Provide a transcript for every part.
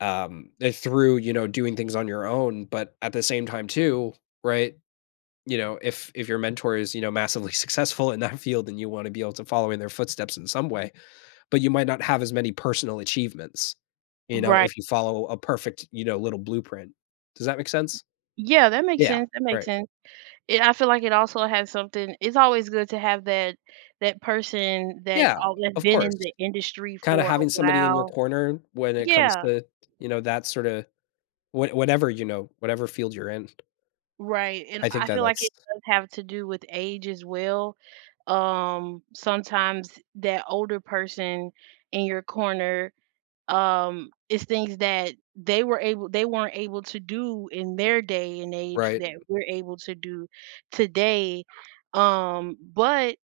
um, if through, you know, doing things on your own, but at the same time too, right? You know, if if your mentor is, you know, massively successful in that field, then you wanna be able to follow in their footsteps in some way, but you might not have as many personal achievements, you know, Right. if you follow a perfect, you know, little blueprint. Does that make sense? Yeah, that makes Yeah, sense, that makes right. sense. Yeah, I feel like it also has something it's always good to have that that person that's Yeah, al of been course. in the industry Kinda for a having somebody in your while corner when it comes Yeah. to, you know, that sorta what whatever, you know whatever field you're in. Right, and I think I that feel like that's it does have to do with age as well, um, sometimes that older person in your corner, um it's things that they were able they weren't able to do in their day and age Right. that we're able to do today, um, but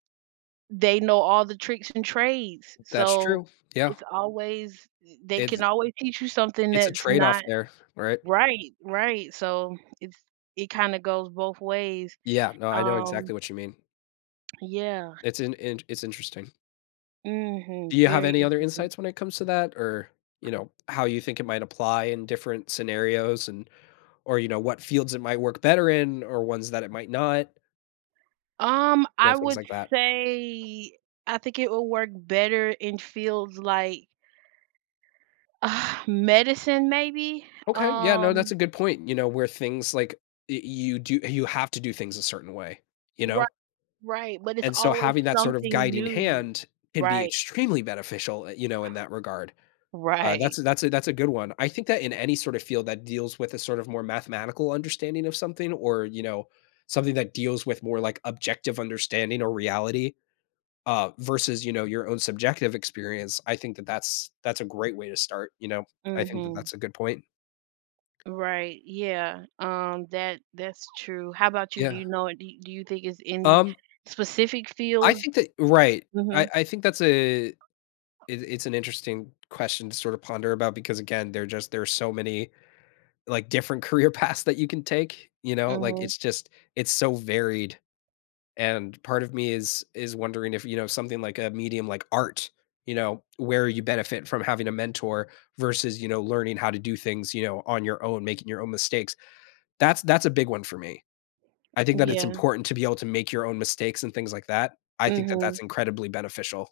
they know all the tricks and trades, That's so true, yeah. it's always th they It's can always teach you something it's a that's trade-off not there, right? Right, right, so, it's it kinda goes both ways. Yeah, no, I know Um exactly what you mean. yeah. It's an int it's interesting. Do Mhm, you have very any other interesting. insights when it comes to that? Or, you know, how you think it might apply in different scenarios, and or, you know, what fields it might work better in? Or ones that it might not? Um, You know, I things would like that. say I think it will work better in fields like medicine, maybe? Okay, yeah, no, that's Um a good point, you know, where things, like y you do you have to do things a certain way, you know? Right, right, but it's And so, always having that sort of something guiding new. hand can be Right. extremely beneficial, eh, you know, in that regard. Uh, Right. that's a that's a that's a good one, I think that in any sort of field that deals with a sort of more mathematical understanding of something, or, you know, something that deals with more, like, objective understanding or reality, uh, versus, you know, your own subjective experience, I think that that's that's a great way to start, you know? I think that Mhm. that's a good point. Right, yeah, um, that that's true, how about you? Do Yeah. you know an do do you think it's any Um specific I fields? think that right, I Mhm. I think that's a it it's an interesting question to sorta ponder about because again, there's just there's so many, like, different career paths that you can take, you know? Like, Mhm. it's just it's so varied. And part of me is is wondering if, you know, something, like, a medium like art, you know, where you benefit from having a mentor versus, you know, learning how to do things, you know, on your own, making your own mistakes. That's that's a big one for me. I think that it's Yeah. important to be able to make your own mistakes and things like that, I think that that's Mhm. incredibly beneficial.